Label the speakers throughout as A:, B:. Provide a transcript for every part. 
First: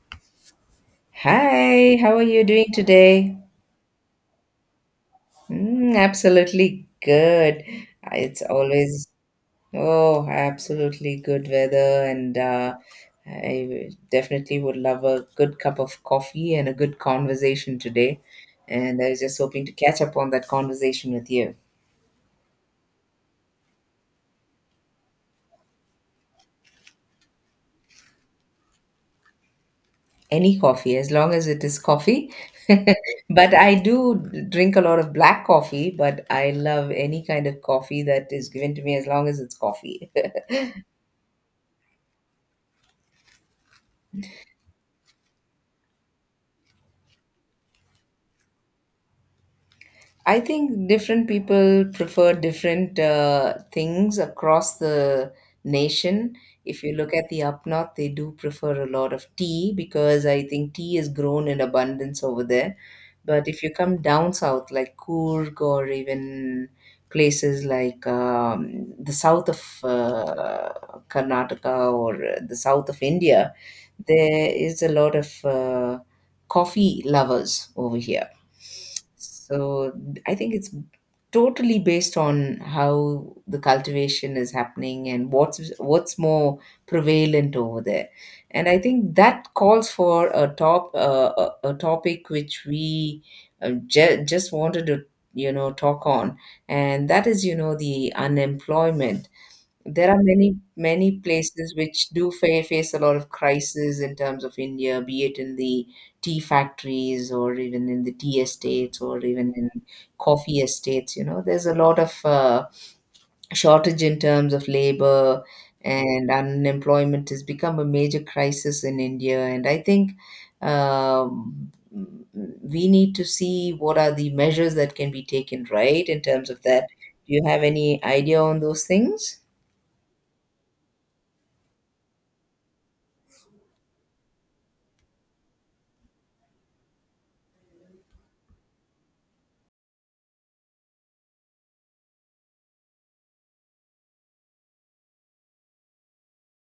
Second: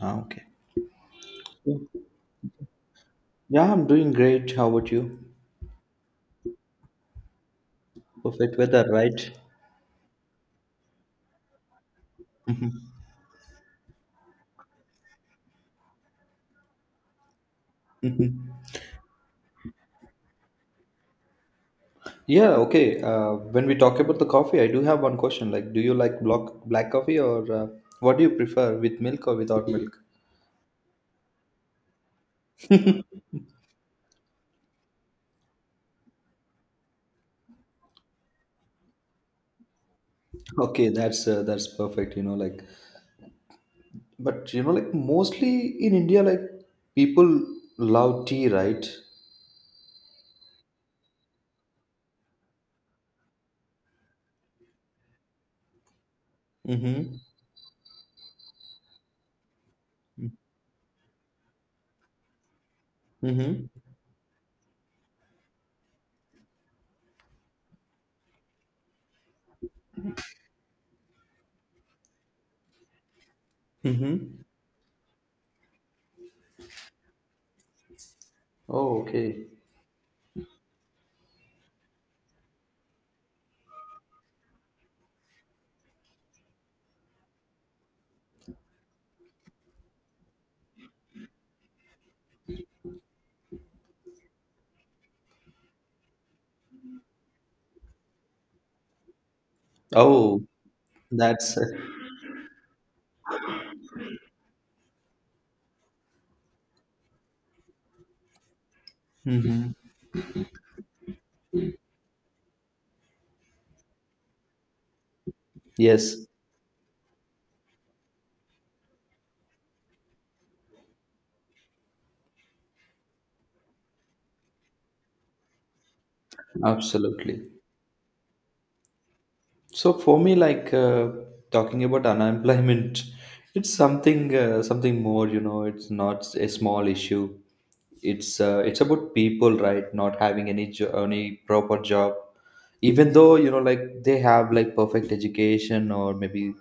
A: Ah, okay. Yeah,
B: Hi, how are you doing today?
A: I'm doing great. How about you?
B: Mm, absolutely good. Uh, It's
A: Perfect weather,
B: always,
A: right?
B: oh, absolutely good weather, and uh, I w- definitely would love a good cup of coffee and a good conversation today. And I was just hoping to catch up on that conversation with you.
A: Yeah, okay. When we talk about the coffee, I do have one question. Like, do you like block black coffee or what do you prefer, with milk or without milk?
B: Any coffee, as long as it is coffee. But I do drink a lot of black coffee, but I love any kind of coffee that is given to me as long as it's coffee.
A: Okay, that's perfect, like, but like, mostly in India, like, people love tea, right?
B: I think different people prefer different things across the nation. If you look
A: Mm-hmm.
B: at the up north, they do prefer a lot of tea because I think tea is grown in abundance over there. But if
A: Mm-hmm.
B: you come down south, like Coorg or even places like the south of Karnataka or the south of India,
A: Mm-hmm.
B: there is a lot of coffee lovers over here.
A: Oh, okay.
B: So I think it's totally based on how the cultivation is happening and what's more prevalent over there. And I think that calls for a topic which we just wanted to talk on, and that is the unemployment. There are
A: Oh,
B: many, many
A: that's
B: places which do face a lot of crisis in terms of India, be it in the tea factories or even in the tea estates or even in
A: mm-hmm.
B: coffee estates. You know, there's a lot of shortage in terms of labor,
A: Yes,
B: and unemployment has become a major crisis in India. And I think um, we need to see what are the measures that can be taken, right, in terms of that. Do
A: absolutely.
B: you have any idea on those things?
A: So for me, like, talking about unemployment, it's something something more. You know, it's not a small issue. It's about people, right? Not having any proper job, even though, like, they have, like, perfect education, or maybe,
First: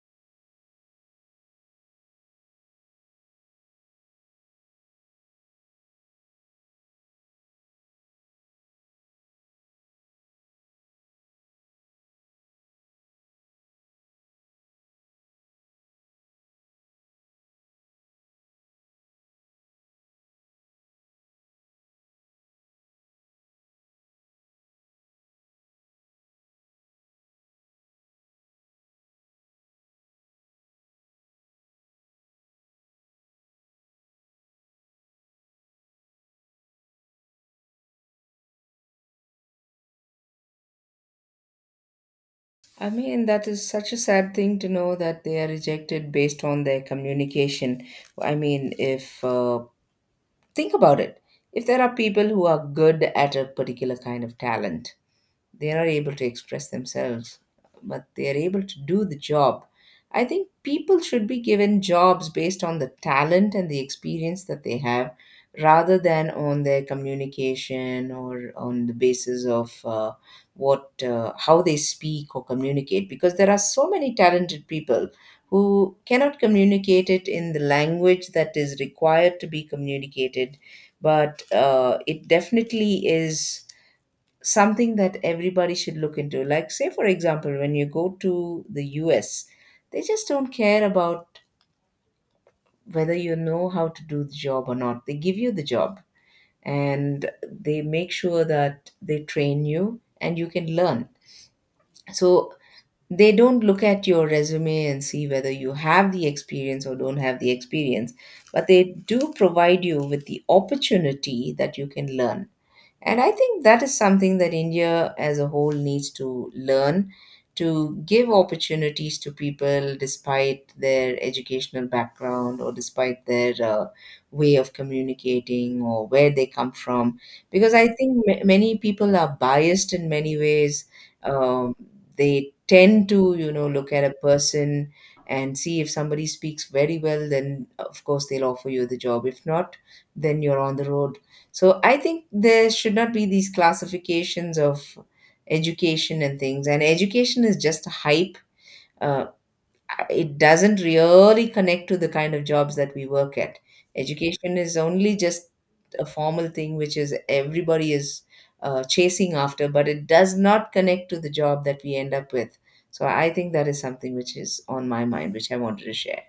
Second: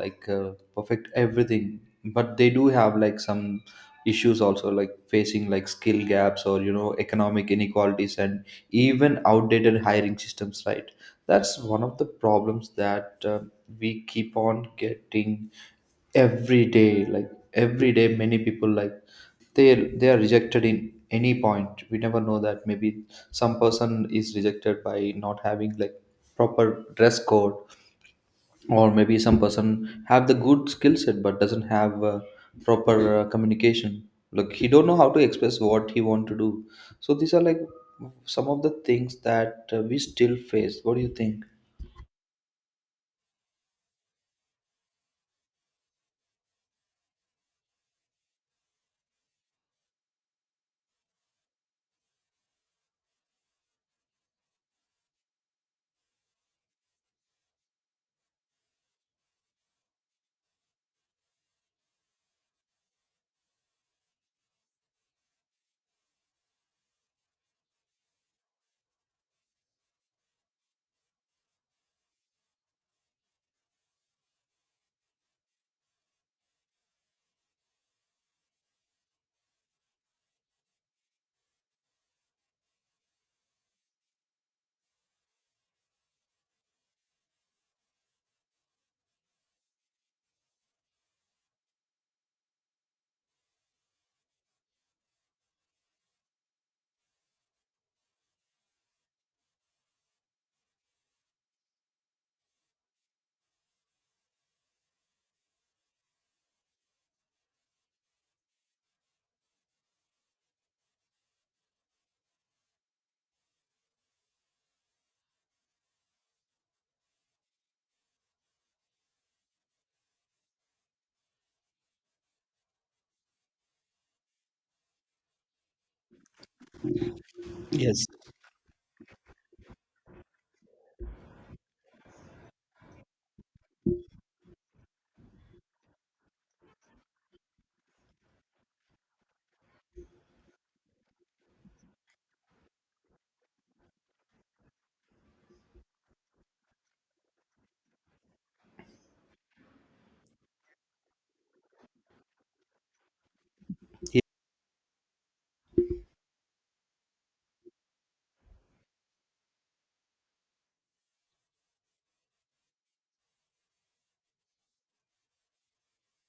A: like, perfect everything, but they do have, like, some issues also, like facing, like, skill gaps, or economic inequalities, and even outdated hiring systems, right? That's one of the problems that we keep on getting every day. Every day, many people, like, they are rejected. In any point, we never know, that maybe some person is rejected by not having, like, proper dress code, or maybe some person have the good skill set but doesn't have proper communication, like, he don't know how to express what he want to do. So these are, like, some of the things that we still face. What do you think?
B: I mean, that is such a sad thing to know that they are rejected based on their communication. I mean, if think about it, if there are people who are good at a particular kind of talent, they are not able to express themselves but they are able to do the job. I think people should be given jobs based on the talent and the experience that they have rather than on their communication or on the basis of what how they speak or communicate, because there are so many talented people who cannot communicate it in the language that is required to be communicated. But it definitely is something that everybody should look into. Like, say, for example, when you go to the US, they just don't care about whether you know how to do the job or not. They give you the job and they make sure that they train you and you can learn. So, they don't look at your resume and see whether you have the experience or don't have the experience, but they do provide you with the opportunity that you can learn. And I think that is something that India as a whole needs to learn, to give opportunities to people despite their educational background or despite their way of communicating or where they come from. Because I
A: Yes.
B: think many people are biased in many ways. Um, they tend to, you know, look at a person and see, if somebody speaks very well, then of course they'll offer you the job. If not, then you're on the road. So I think there should not be these classifications of education and things. And education is just a hype. Uh, it doesn't really connect to the kind of jobs that we work at. Education is only just a formal thing which is everybody is chasing after, but it does not connect to the job that we end up with. So I think that is something which is on my mind, which I wanted to share.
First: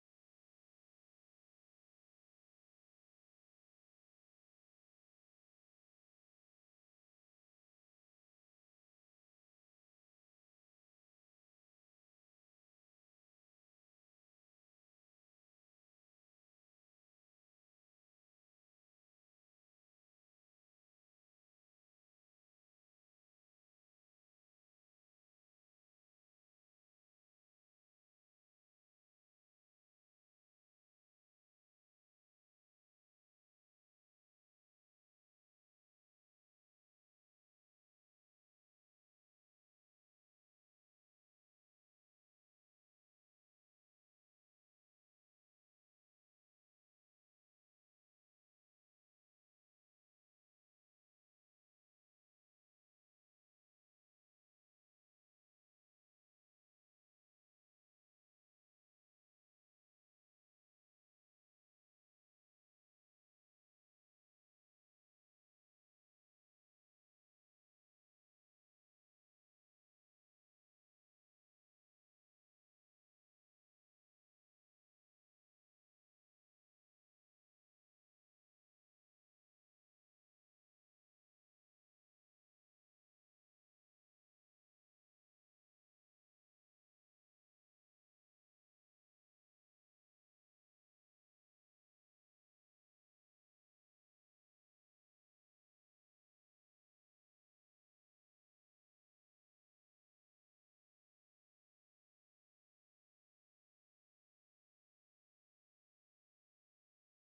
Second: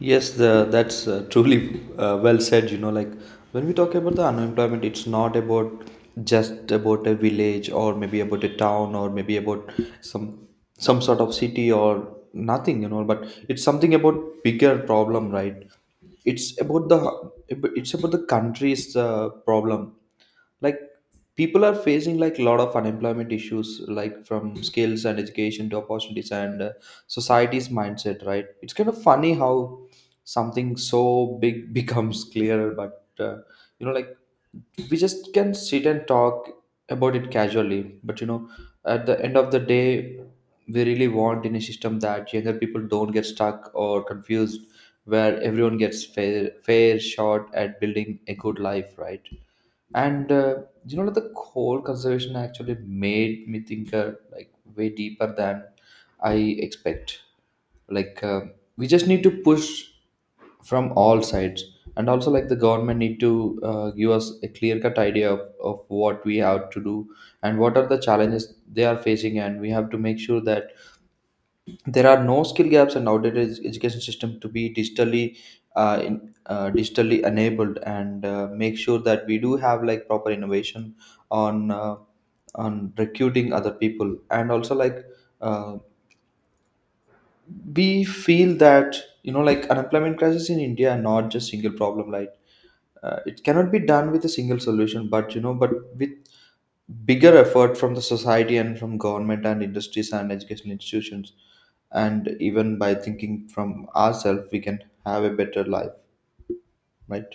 A: Yes, that's truly well said. You know, like, when we talk about the unemployment, it's not about, just about a village, or maybe about a town, or maybe about some sort of city or nothing. You know, but it's something about bigger problem, right? It's about the, it's about the country's problem. Like, people are facing, like, a lot of unemployment issues, like, from skills and education to opportunities, and society's mindset, right? It's kind of funny how something so big becomes clearer, but like, we just can sit and talk about it casually. But at the end of the day, we really want in a system that younger people don't get stuck or confused, where everyone gets fair shot at building a good life, right? And like, the whole conservation actually made me think, like, way deeper than I expect. Like uh, we just need to push from all sides, and also, like, the government need to give us a clear cut idea of what we have to do, and what are the challenges they are facing. And we have to make sure that there are no skill gaps in outdated education system, to be digitally, digitally enabled, and make sure that we do have, like, proper innovation on uh, on recruiting other people. And also, like, uh, we feel that, like, unemployment crisis in india are not just single problem, like, it cannot be done with a single solution, but but with bigger effort from the society, and from government, and industries, and education institutions, and even by thinking from ourselves, we can have a better life, right?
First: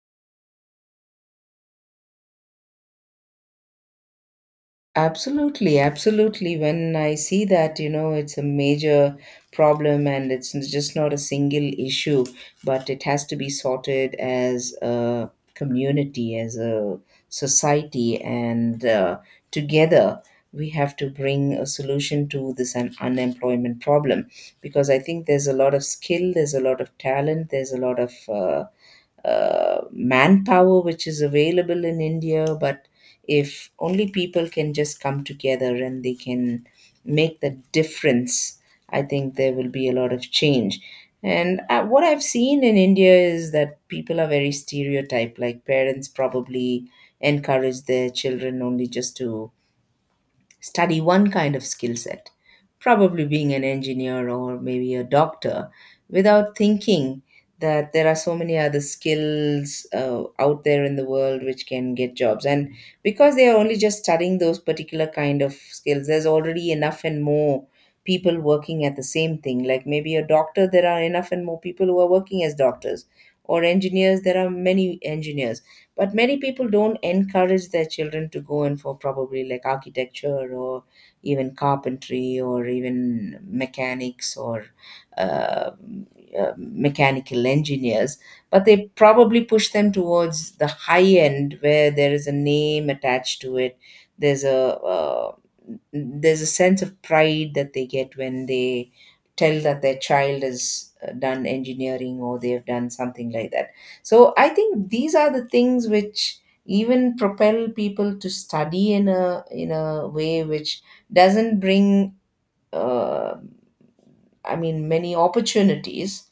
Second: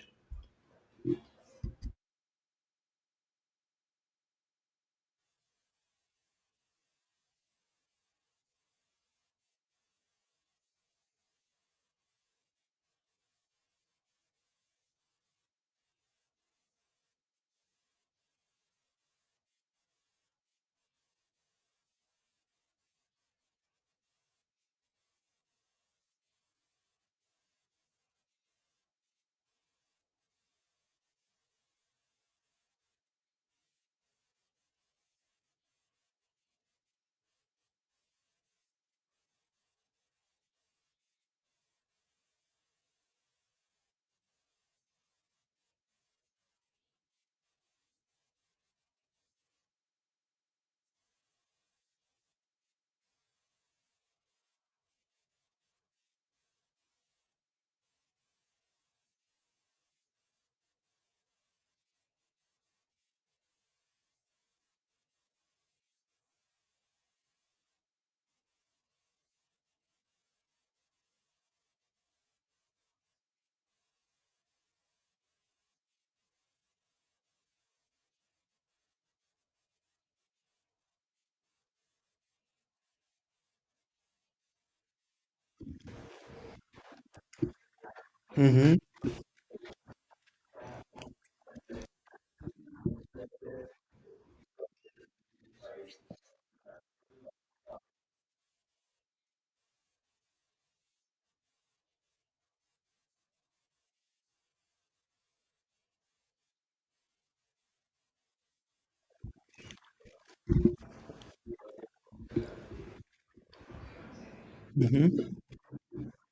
B: Absolutely, absolutely. When I see that, you know, it's a major problem and it's just not a single issue, but it has to be sorted as a community, as a society, and together we have to bring a solution to this unemployment problem, because I think there's a lot of skill, there's a lot of talent, there's a lot of manpower which is available in India. But if only people can just come together and they can make the difference, I think there will be a lot of change. And what I've seen in India is that people are very stereotyped. Like parents probably encourage their children only just to study one kind of skill set, probably being an engineer or maybe a doctor, without thinking that there are so many other skills out there in the world which can get jobs. And because they are only just studying those particular kind of skills, there's already enough and more people working at the same thing. Like maybe a doctor, there are enough and more people who are working as doctors. Or engineers, there are many engineers, but many people don't encourage their children to go in for probably like architecture or even carpentry or even mechanics or uh, mechanical engineers. But
A: Mm-hmm.
B: they probably push them towards the high end where there is a name attached to it, there's a uh, there's a sense of pride that they get when they tell that their child has done engineering or they've done something like that. So I think these are the things which even propel people to study in a way which doesn't bring uh, I mean, many
A: Mm-hmm.
B: opportunities,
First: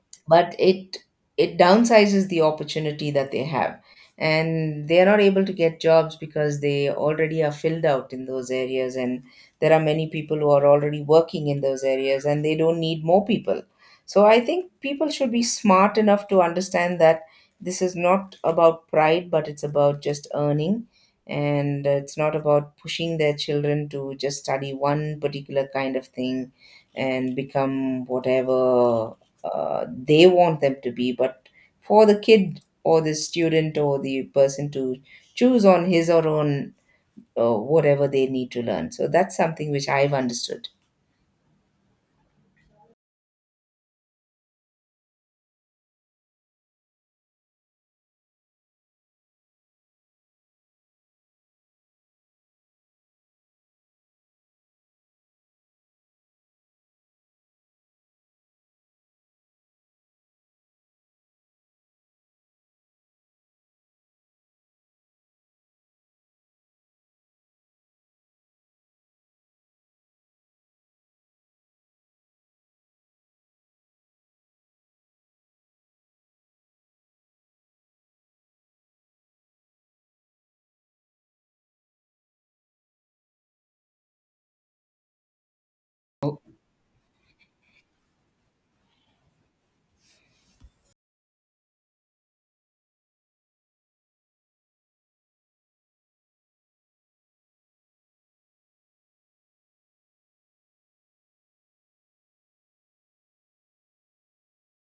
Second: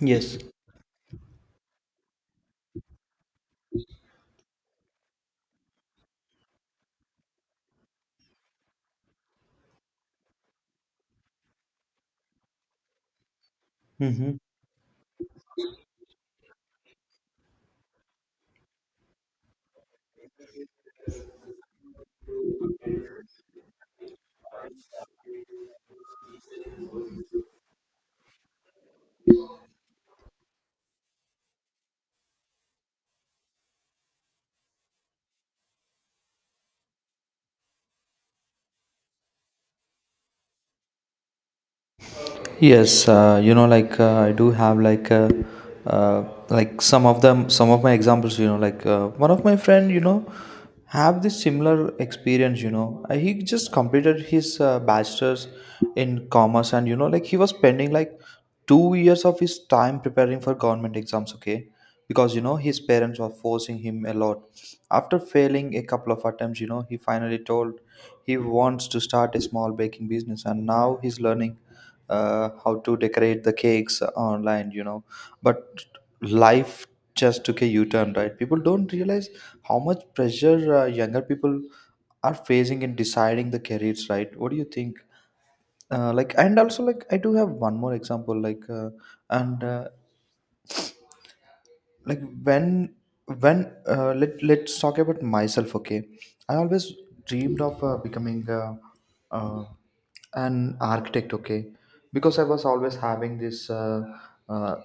A: Yes.
B: but it downsizes the opportunity that they have, and they are not able to get jobs because they already are filled out in those areas, and there are many people who are already working in those areas and they don't need more people. So
A: Mm-hmm.
B: I think people should be smart enough to understand that this is not about pride but it's about just earning. And it's not about pushing their children to just study one particular kind of thing and become whatever they want them to be, but for the kid or the student or the person to choose on his or own whatever they need to learn. So that's something which I've understood.
A: Yes, like, I do have like, uh, like, some of my examples. You know, like, one of my friend, have this similar experience. He just completed his bachelor's in commerce, and like, he was spending like 2 years of his time preparing for government exams. Okay, because his parents were forcing him a lot. After failing a couple of attempts, he finally told he wants to start a small baking business, and now he's learning how to decorate the cakes online, but life just took a u-turn, right? People don't realize how much pressure younger people are facing in deciding the careers, right? What do you think? And also, like, I do have one more example, like, and like, let's talk about myself. Okay, I always dreamed of becoming uh, an architect. Okay, because I was always having this uh,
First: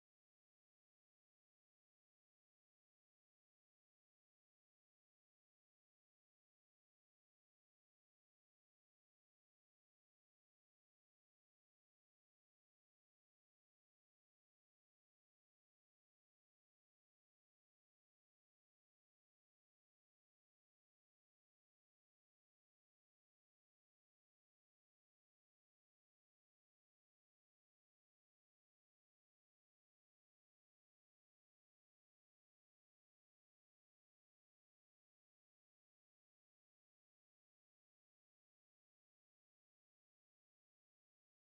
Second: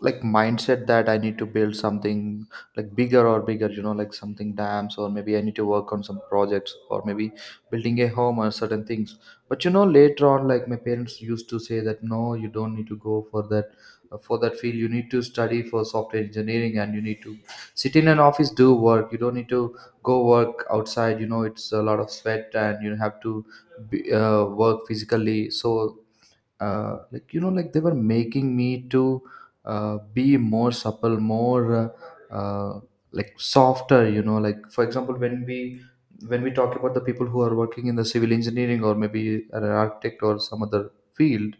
A: like, mindset that I need to build something like bigger or bigger, like, something dams, or maybe I need to work on some projects, or maybe building a home or certain things. But later on, like, my parents used to say that, no, you don't need to go for that, field. You need to study for software engineering, and you need to sit in an office, do work. You don't need to go work outside. It's a lot of sweat, and you have to work physically. So like, like, they were making me to be more supple, more, uh, uh, like, softer. Like, for example, when we talk about the people who are working in the civil engineering, or maybe an architect, or some other field,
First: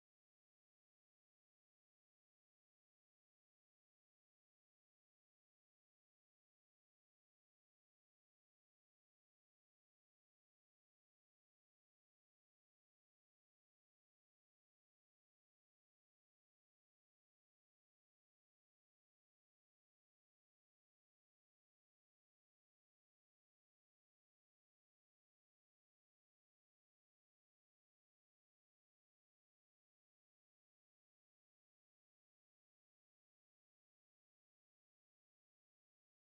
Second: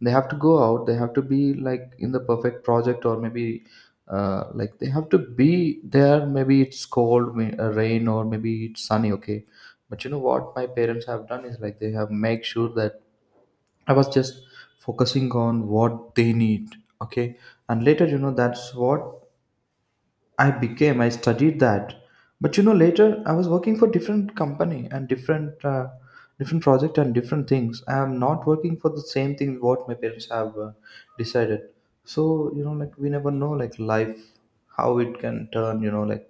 A: they have to go out, they have to be like in the perfect project. Or maybe, like, they have to be there maybe it's cold, rain, or maybe it's sunny. Okay, but you know what my parents have done is, like, they have make sure that I was just focusing on what they need. Okay. And later, that's what I became, I studied that. But later I was working for different company, and different project, and different things. I am not working for the same thing what my parents have decided. So like, we never know, like, life, how it can turn.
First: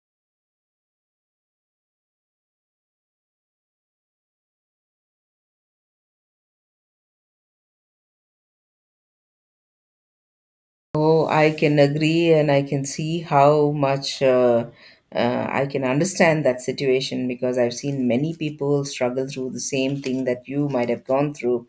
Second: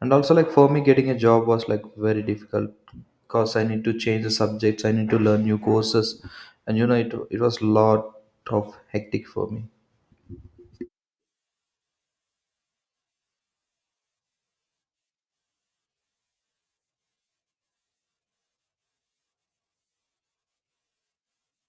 A: And also, like, for me, getting a job was, like, very difficult, because I need to change the subjects, I need to learn new courses. And it was lot of hectic for me.
B: Oh, I can agree, and I can see how much I can understand that situation because I've seen many people struggle through the same thing that you might have gone through.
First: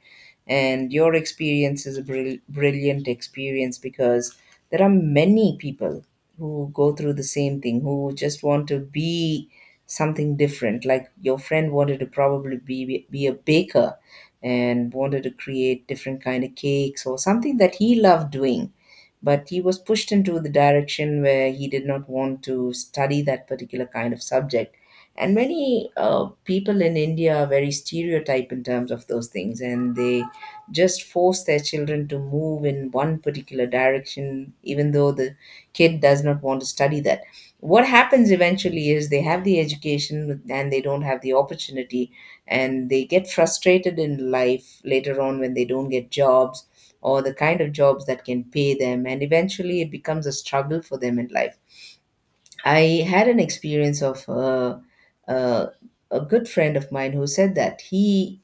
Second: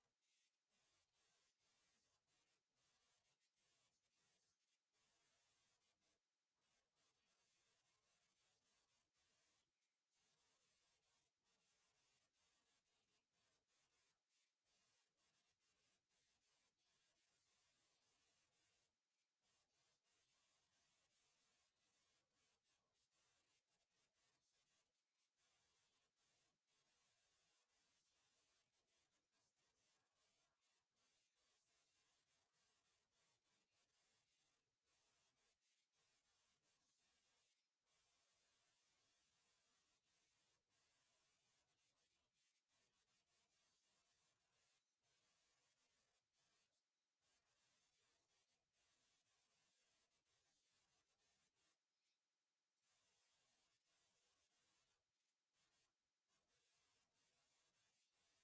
B: And your experience is a brilliant experience because there are many people who go through the same thing, who just want to be something different. Like your friend wanted to probably be a baker and wanted to create different kind of cakes or something that he loved doing, but he was pushed into the direction where he did not want to study that particular kind of subject. And many people in India are very stereotype in terms of those things, and they just force their children to move in one particular direction, even though the kid does not want to study that. What happens eventually is they have the education and they don't have the opportunity, and they get frustrated in life later on when they don't get jobs or the kind of jobs that can pay them, and eventually it becomes a struggle for them in life. I had an experience of uh, a good friend of mine who said that he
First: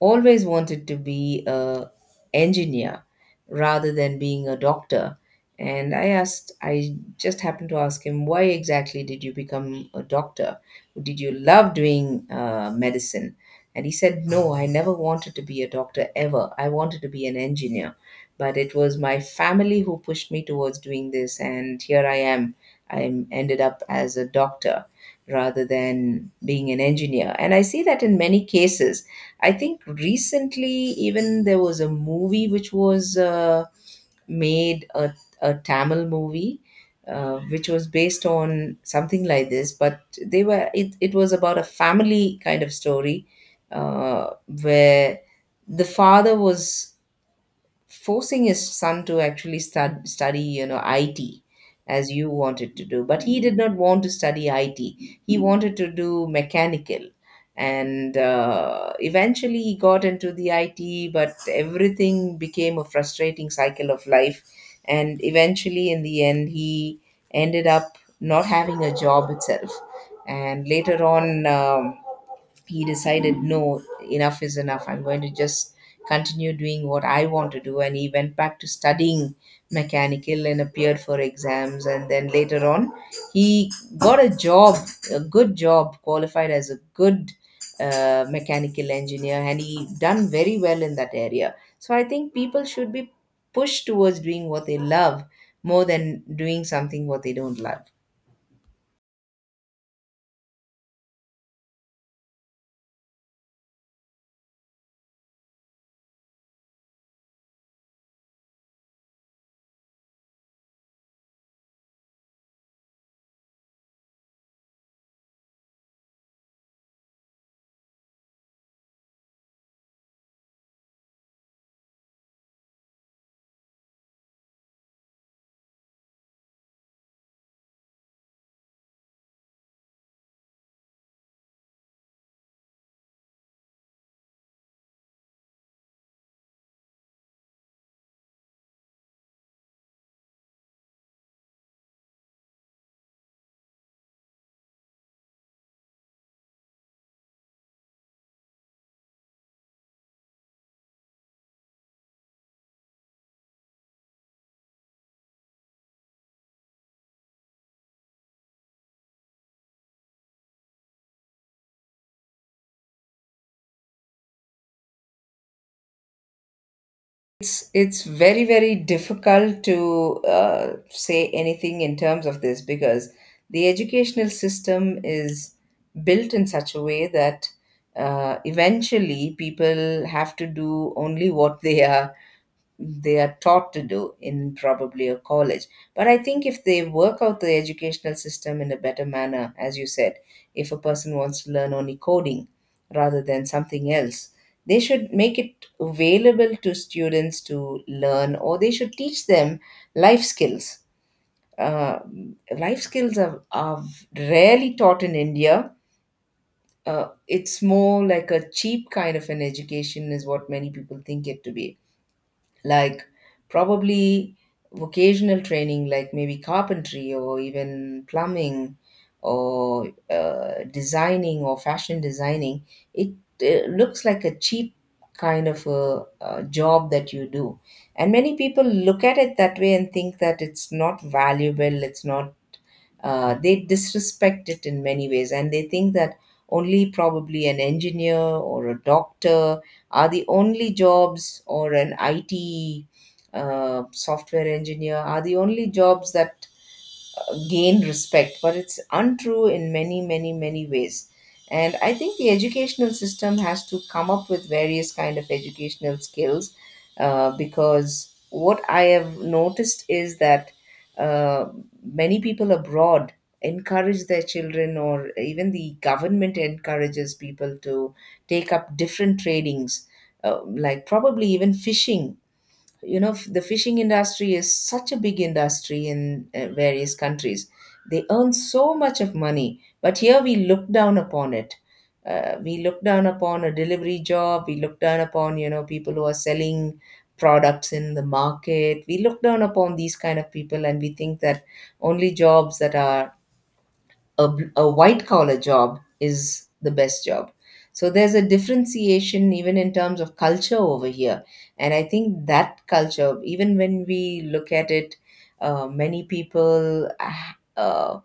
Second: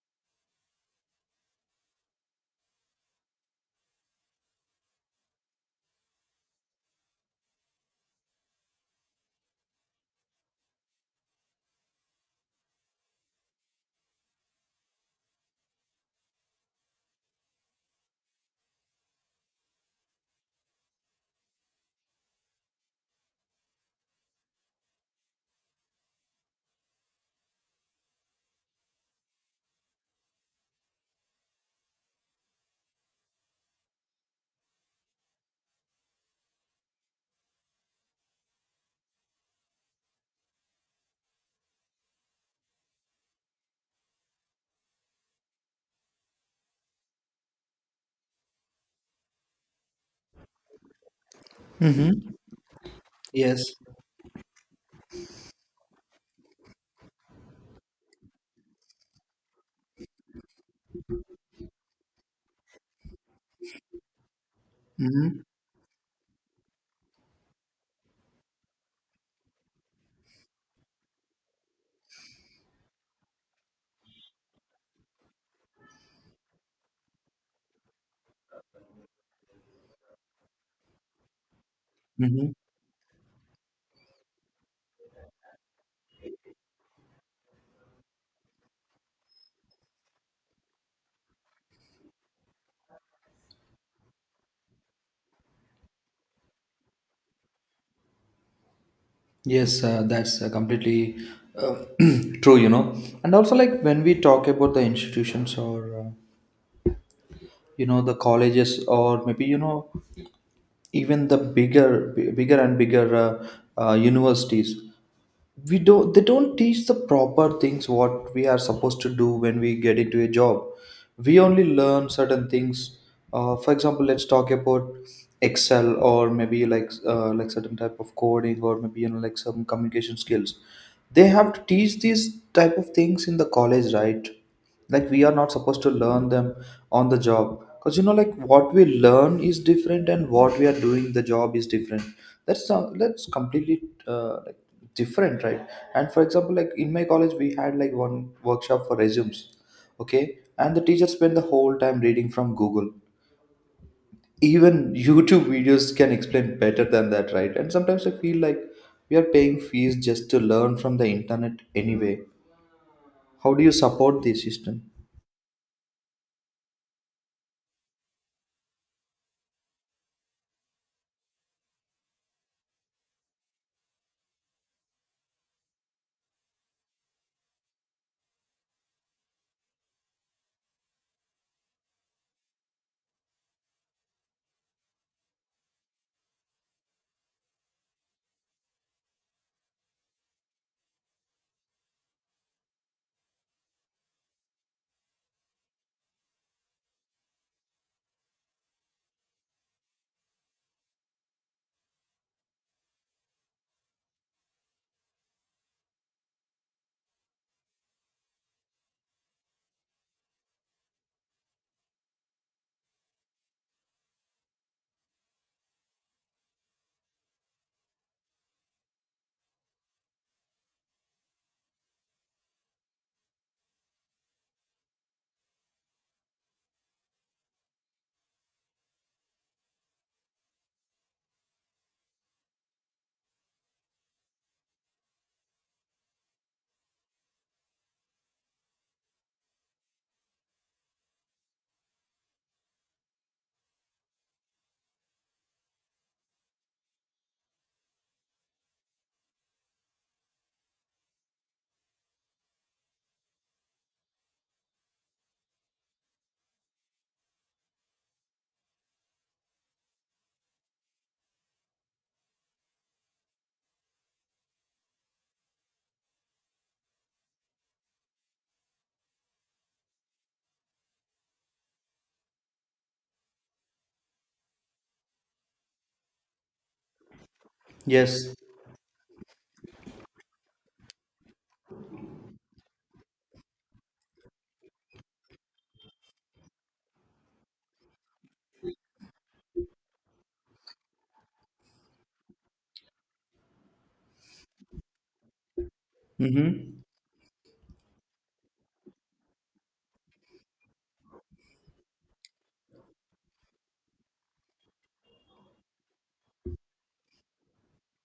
B: always wanted to be a engineer rather than being a doctor. And I asked, I just happened to ask him, why exactly did you become a doctor? Did you love doing medicine? And he said, no, I never wanted to be a doctor ever. I wanted to be an engineer, but it was my family who pushed me towards doing this, and here I am. I ended up as a doctor rather than being an engineer. And I see that in many cases. I think recently, even there was a movie which was made a, a Tamil movie, which was based on something like this. But they were, it was about a family kind of story where the father was forcing his son to actually study, you know, IT, as
A: Mm-hmm.
B: you wanted to do. But he did
A: Yes.
B: not want to study IT. He wanted to do mechanical. And eventually he got into the IT, but everything became a frustrating cycle of life. And
A: Mm-hmm.
B: eventually, in the end, he ended up not having a job itself. And later on, he decided no, enough is enough. I'm going to just continue doing what I want to do. And he went back to studying mechanical and appeared for exams, and then later on he got a job, a good job, qualified as a good mechanical engineer, and he done very well in that area. So I think people should be pushed towards doing what they love more than doing something what they don't love.
A: Yes, that's completely uh, true. And also, like, when we talk about the institutions, or the colleges, or maybe even the bigger and bigger universities, we don't they don't teach the proper things what we are supposed to do when we get into a job. We only learn certain things. For example, let's talk about excel, or maybe like, like, certain type of coding, or maybe, like, some communication skills. They have to teach these type of things in the college, right? Like, we are not supposed to learn them on the job, because like, what we learn is different, and what we are doing the job is different. That's not, that's completely, like, different, right? And for example, like, in my college, we had like one workshop for resumes. Okay, and the teacher spent the whole time reading from google. Even youtube videos can explain better than that, right? And sometimes I feel like we are paying fees just to learn from the internet anyway. How do you support the system?
B: It's very very difficult to say anything in terms of this, because the educational system is built in such a way that eventually people have to do only what they are taught to do in probably a college. But I think if they work out the educational system in a better manner, as you said, if a person wants to learn only coding rather than something else, they should make it available to students to learn, or they should teach them life skills. Uh, Life skills are rarely taught in India. It's more like a cheap kind of an education, is what many people think it to be, like probably vocational training, like maybe carpentry or even plumbing or designing or fashion designing. It looks like a cheap kind of a job that you do, and many people look at it that way and think that it's not valuable, it's not, they disrespect it in many ways, and they think that only probably an engineer or a doctor are the only jobs, or an IT software engineer are the only jobs that gain respect, but it's untrue in many, many, many ways. And I think the educational system has to come up with various kind of educational skills, because what I have noticed is that uh, many people abroad encourage their children, or even the government encourages people to take up different tradings, like probably even fishing. You know, the fishing industry is such a big industry in various countries. They earn
A: Yes.
B: so much of money, but here we look down upon it. Uh, we look down upon a delivery job, we look down upon, you know, people who are selling products in the market. We look down upon these kind of people, and we think that only jobs that are a white collar job is the
A: Mhm.
B: best job. So there's a differentiation even in terms of culture over here. And I think that culture, even when we look at it, many people, uh,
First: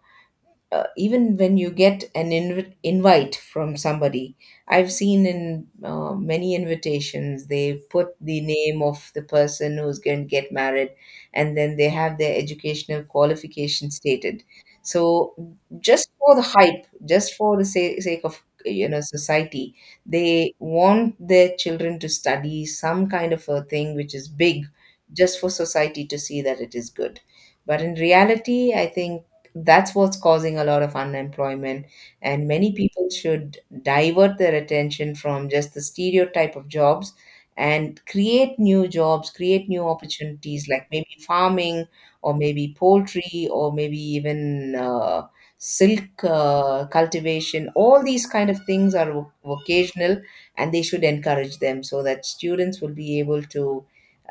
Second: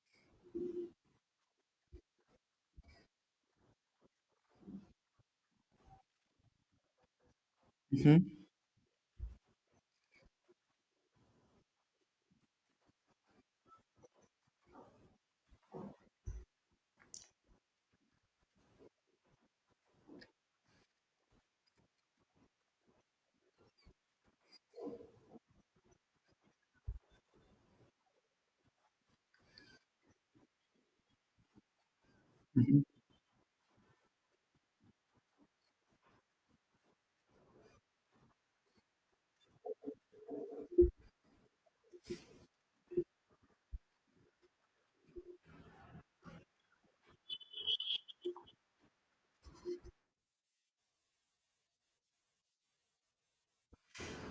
B: even when you get an invite from somebody, I've seen in many invitations, they put the
A: Mhm.
B: name of the person who's going to get married, and then they have their educational qualification stated. So just for the hype, just for the sake of, you know, society, they want their children to study some kind of a thing which is big, just for society to see that it is good. But in reality, I think that's what's causing a lot of unemployment. And many
A: Mhm.
B: people should divert their attention from just the stereotype of jobs and create new jobs, create new opportunities, like maybe farming or maybe poultry or maybe even silk cultivation. All these kind of things are vocational, and they should encourage them so that students will be able to.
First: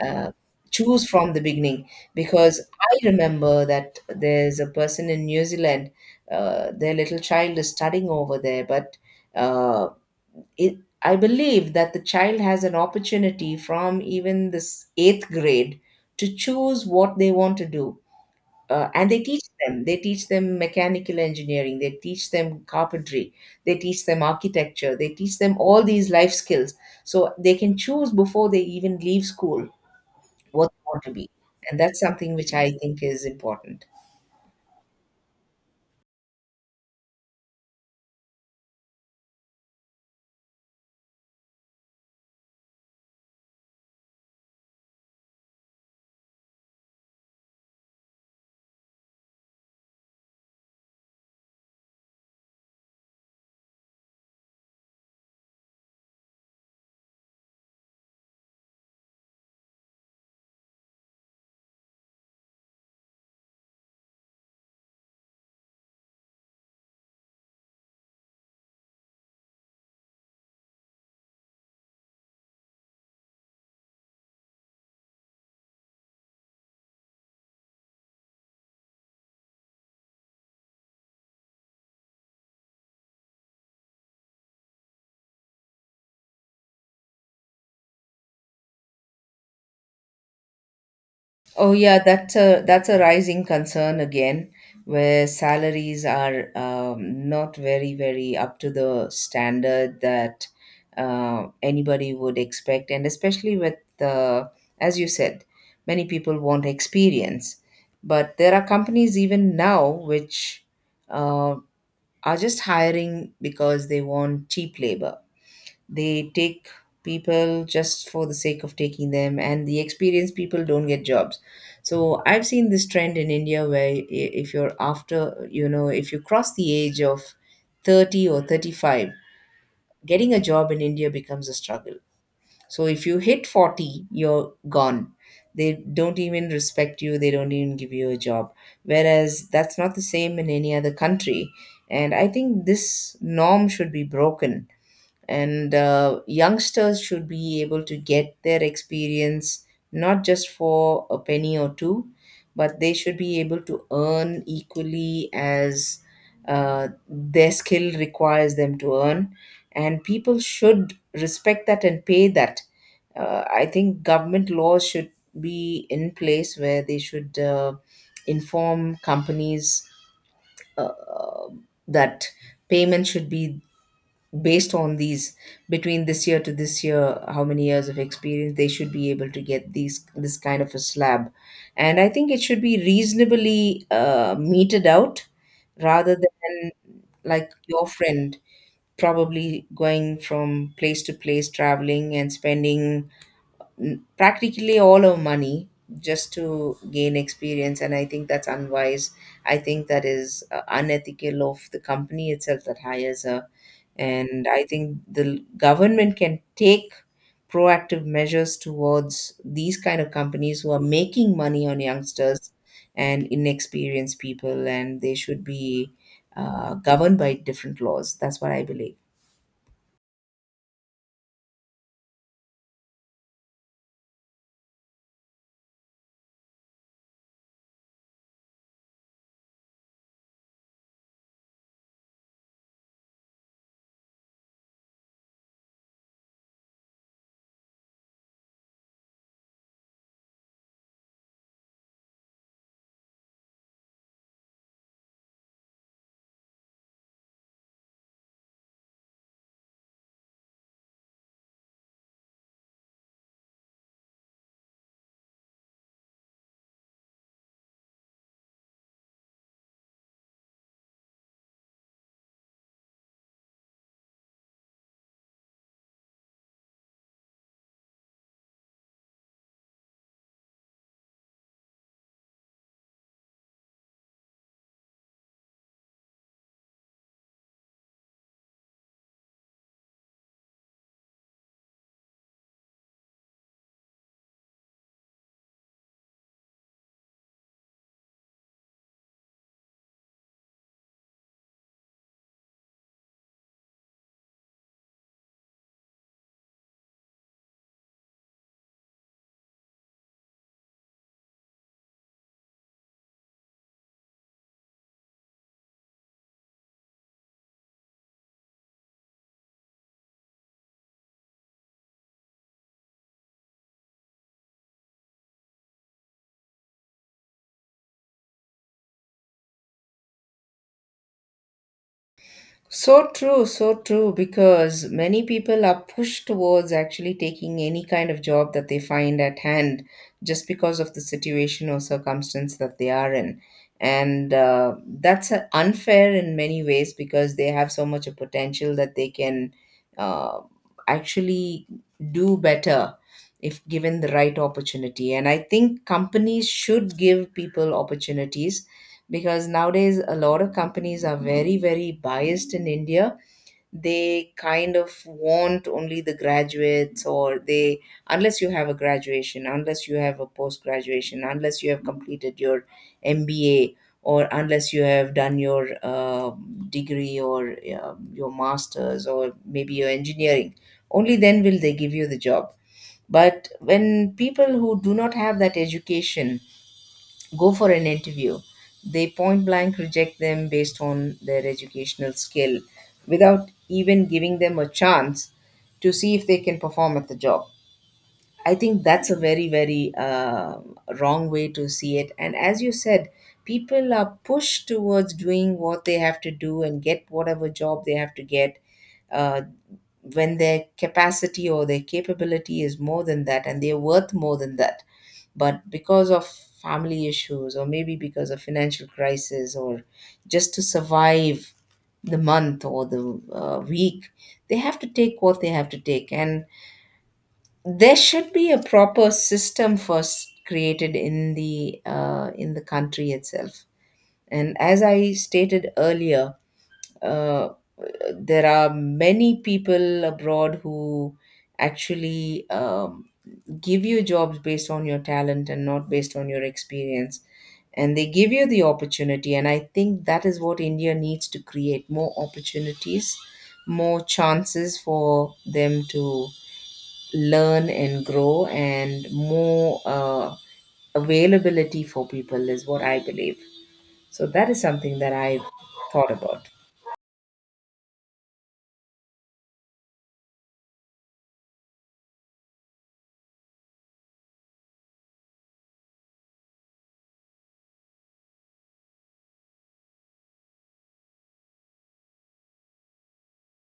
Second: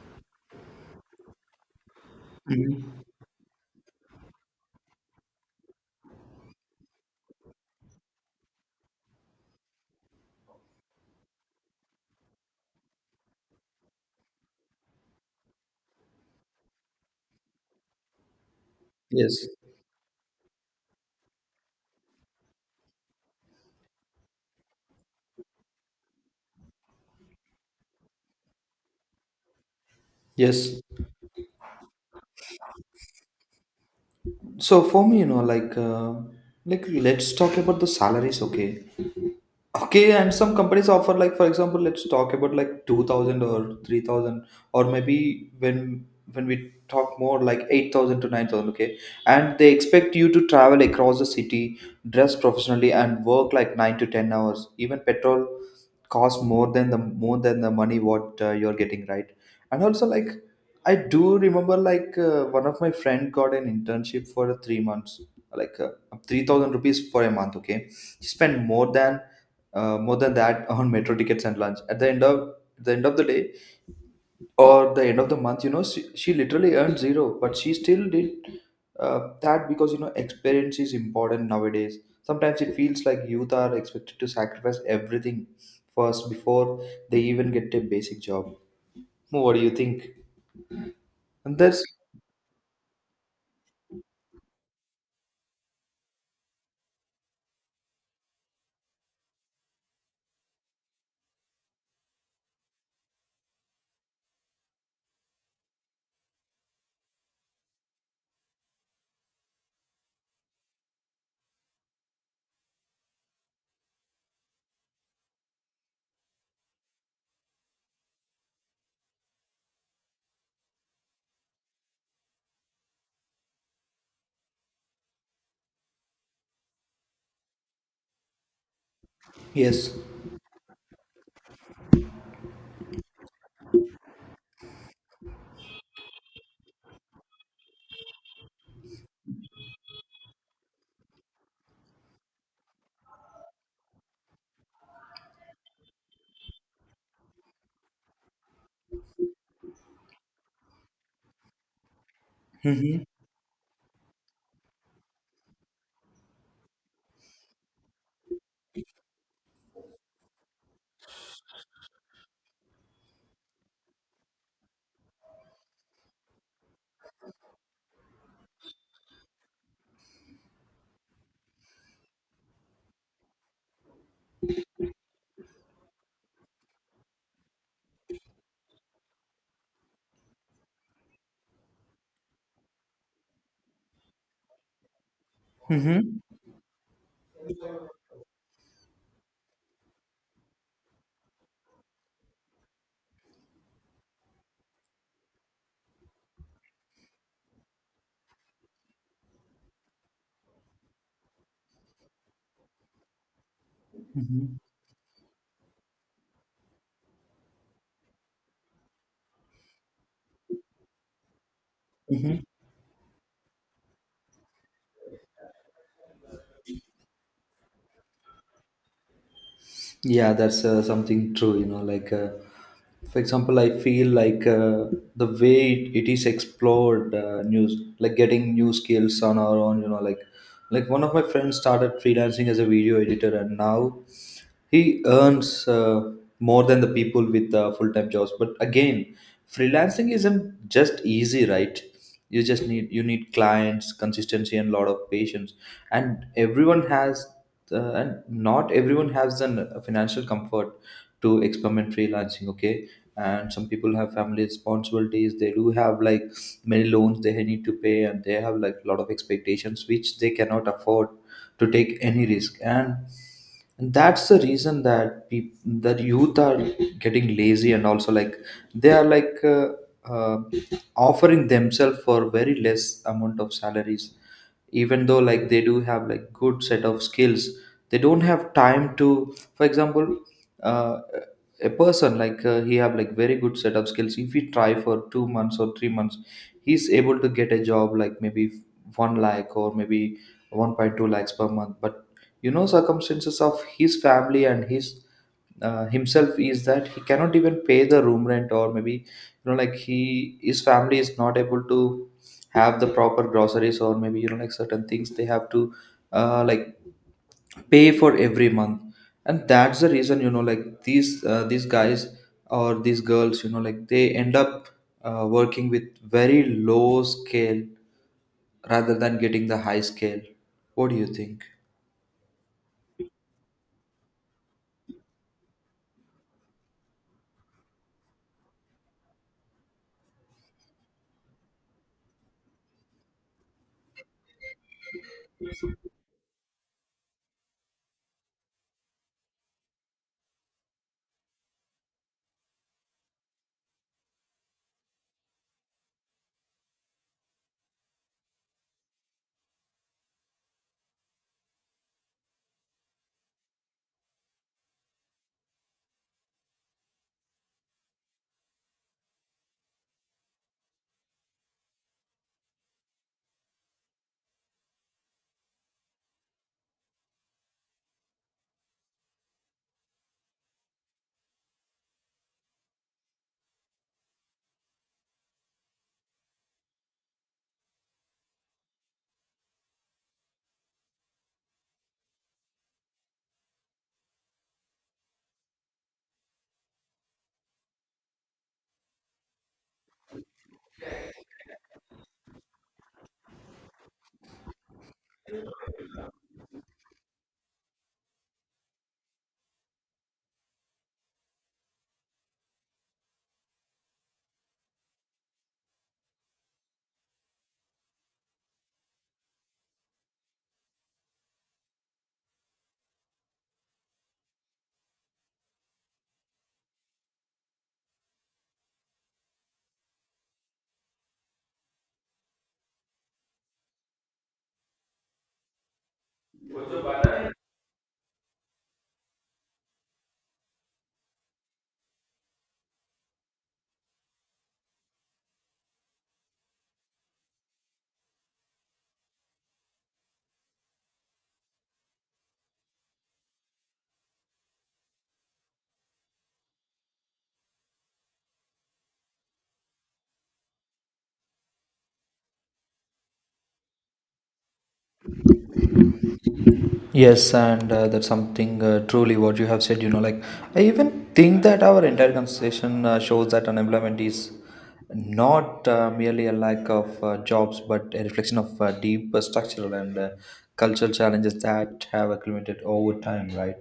B: Uh, choose from the beginning, because
A: Mhm.
B: I remember that there's a person in New Zealand, their little child is studying over there, but uh, I believe that the child has an opportunity from even this eighth grade to choose what they want to do. And they teach
A: Yes.
B: them. They teach them mechanical engineering. They teach them carpentry. They teach them architecture. They teach them all these life skills. So they can choose before they even leave school what they
A: Yes.
B: want to be. And that's something which I think is important.
A: So for me, like, let's talk about the salaries, okay? Okay, and some companies offer, like, for example, let's talk about, like, 2,000 or 3,000, or maybe when we talk more like 8,000 to 9,000. Okay, and they expect you to travel across the city, dress professionally, and work like 9 to 10 hours. Even petrol costs more than the money what you're getting, right? And also, like, I do remember, like, one of my friend got an internship for 3 months, like, 3,000 rupees for a month. Okay, she spent more than that on metro tickets and lunch at the end of the day, or the end of the month. She literally earned zero, but she still did that, because experience is important nowadays. Sometimes it feels like youth are expected to sacrifice everything first, before they even get a basic job. What do you think? And
B: Oh
A: that's,
B: yeah, that's a rising concern again, where salaries are not very very up to the standard that anybody would expect, and especially with the, as you said, many people want experience, but there are companies even now which uh, are just hiring because they want cheap labor. They take people just for the sake of taking them, and the experienced people don't get jobs. So I've seen this trend in India where if you're after, you know, if you cross the age of 30 or 35,
A: yes.
B: getting a job in India becomes a struggle. So if you hit 40, you're gone. They don't even respect you, they don't even give you a job. Whereas that's not the same in any other country. And I think this norm should be broken, and youngsters should be able to get their experience, not just for a penny or two, but they
A: Mm-hmm.
B: should be able to earn equally as their skill requires them to earn, and people should respect that and pay that. Uh, I think government laws should be in place where they should inform companies uh, that payment should be based on these, between this year to this year, how many years of experience, they should be able to get these, this kind of a slab. And I think it should be reasonably meted out rather
A: Mm-hmm.
B: than, like your friend, probably going from place to place traveling and spending practically all our money just to gain experience. And I think that's unwise. I think that is unethical of the company itself that hires her, and
A: Mm-hmm.
B: I think the government can take proactive measures towards these kind of companies who are making money on
A: Mm-hmm.
B: youngsters and inexperienced people, and they should be governed by different laws. That's what I believe.
A: Yeah, that's something true. For example, I feel like, the way it is explored, news like getting new skills on our own. Like one of my friends started freelancing as a video editor, and now he earns more than the people with full time jobs. But again, freelancing isn't just easy, right? You need clients, consistency, and a lot of patience. And everyone has and not everyone has the financial comfort to experiment freelancing. Okay, and some people have family responsibilities. They do have, like, many loans they need to pay, and they have, like, a lot of expectations, which they cannot afford to take any risk. And that's the reason, that people that youth are getting lazy. And also, like, they are, like, uh, offering themselves for very less amount of salaries, even though, like, they do have, like, good set of skills. They don't have time to, for example, uh, a person like, he have like very good set of skills. If he try for 2 months or 3 months, he's able to get a job, like maybe one lakh, or maybe 1.2 lakhs per month. But circumstances of his family, and his himself, is that he cannot even pay the room rent. Or maybe, like, he his family is not able to have the proper groceries, or maybe like, certain things they have to, like, pay for every month. And that's the reason, like, these guys or these girls, like, they end up working with very low scale, rather than getting the high scale. What do you think?
B: So true, because many people are pushed towards actually taking any kind of job that they find at hand, just because of the situation or circumstance that they are in. And that's unfair in many ways, because they have so much of potential that they can uh, actually do better if given the right opportunity. And I think companies should give people opportunities, because nowadays a lot of companies are very very biased in India. They kind of want only the graduates, or they, unless you have a graduation, unless you have a post graduation, unless you have completed your MBA, or unless you have done your degree or your masters or maybe your engineering, only then will they give you the job. But when people who do not have that education go for an interview, they point blank reject them based on their educational skill, without even giving them a chance to see if they can perform at the job. I think that's a very, very wrong way to see it. And as you said, people are pushed towards doing what they have to do and get whatever job they have to get. Uh, when their capacity or their capability is more than that, and they're worth more than that, but because of family issues, or maybe because of financial crisis, or just to survive the month or the week, they have to take what they have to take. And there should be a proper system first created in the country itself. And as I stated earlier, uh, there are many people abroad who actually give you jobs based on your talent and not based on your experience, and they give you the opportunity. And I think that is what India needs, to create more opportunities, more chances for them to learn and grow, and more availability for people, is what I believe. So that is something that I've thought about.
A: Yes, and that's something truly what you have said. I even think that our entire conversation shows that unemployment is not merely a lack of jobs, but a reflection of deep, structural, and cultural challenges that have accumulated over time, right?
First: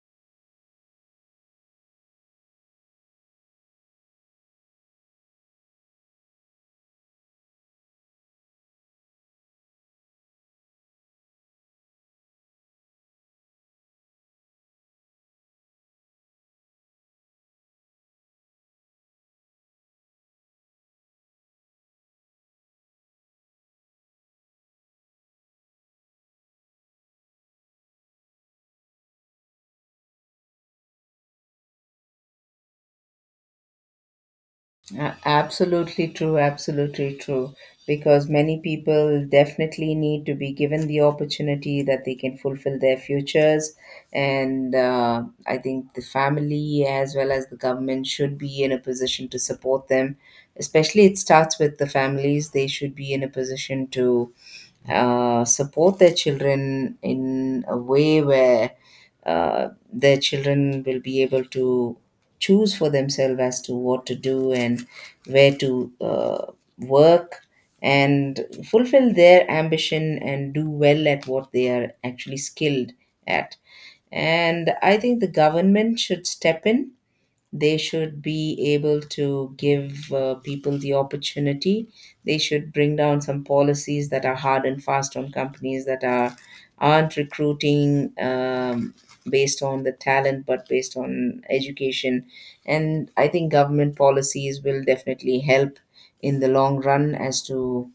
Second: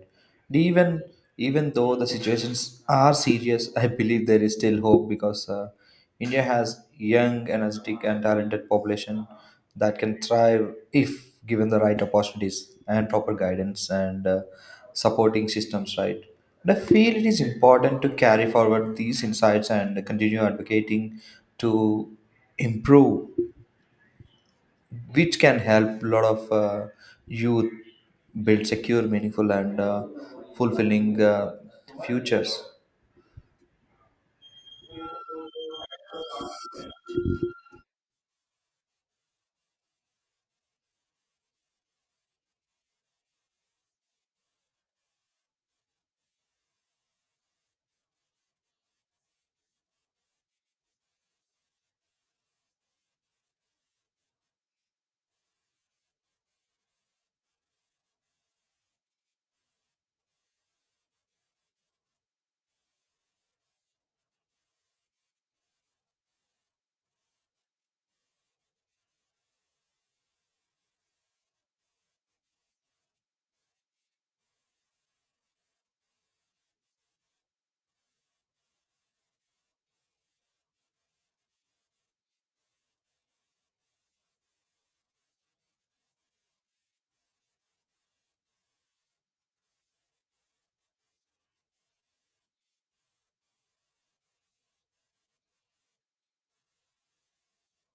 A: Even even though the situations are serious, I believe there is still hope, because India has young, energetic, and talented population that can thrive if given the right opportunities, and proper guidance, and supporting systems. Right, and I feel it is important to carry forward these insights and continue advocating to improve, which can help a lot of youth build secure, meaningful, and fulfilling, futures.
B: Absolutely true, absolutely true. Because many people definitely need to be given the opportunity that they can fulfill their futures. And I think the family as well as the government should be in a position to support them. Especially, it starts with the families. They should be in a position to support their children in a way where their children will be able to choose for themselves as to what to do, and where to work, and fulfill their ambition and do well at what they are actually skilled at. And I think the government should step in, they should be able to give people the opportunity. They should bring down some policies that are hard and fast on companies that are, aren't recruiting based on the talent but based on education. And I think government policies will definitely help in the long run as to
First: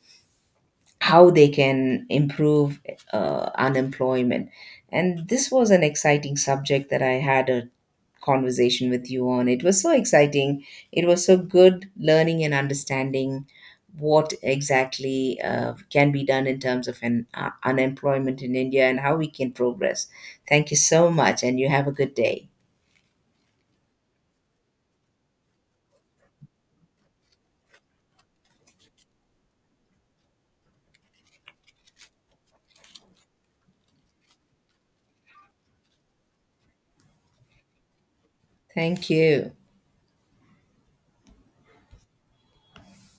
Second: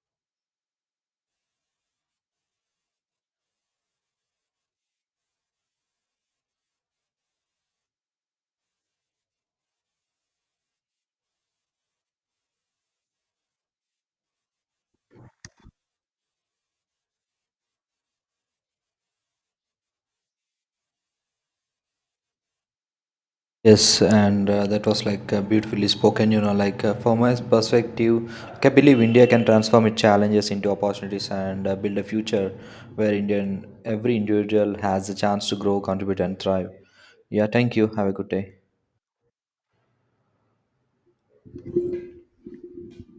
B: how they can improve unemployment. And this was an exciting subject that I had a conversation with you on. It was so exciting. It was so good learning and understanding what exactly can be done in terms of an, unemployment in India and how we can progress. Thank you so much, and you have a good day.
A: Yes, and that was like, beautifully spoken. Like, from my perspective, like, I believe India can transform its challenges into opportunities, and build a future where Indian every individual has the chance to grow, contribute, and thrive. Yeah, thank you. Have a good day.
B: Thank you.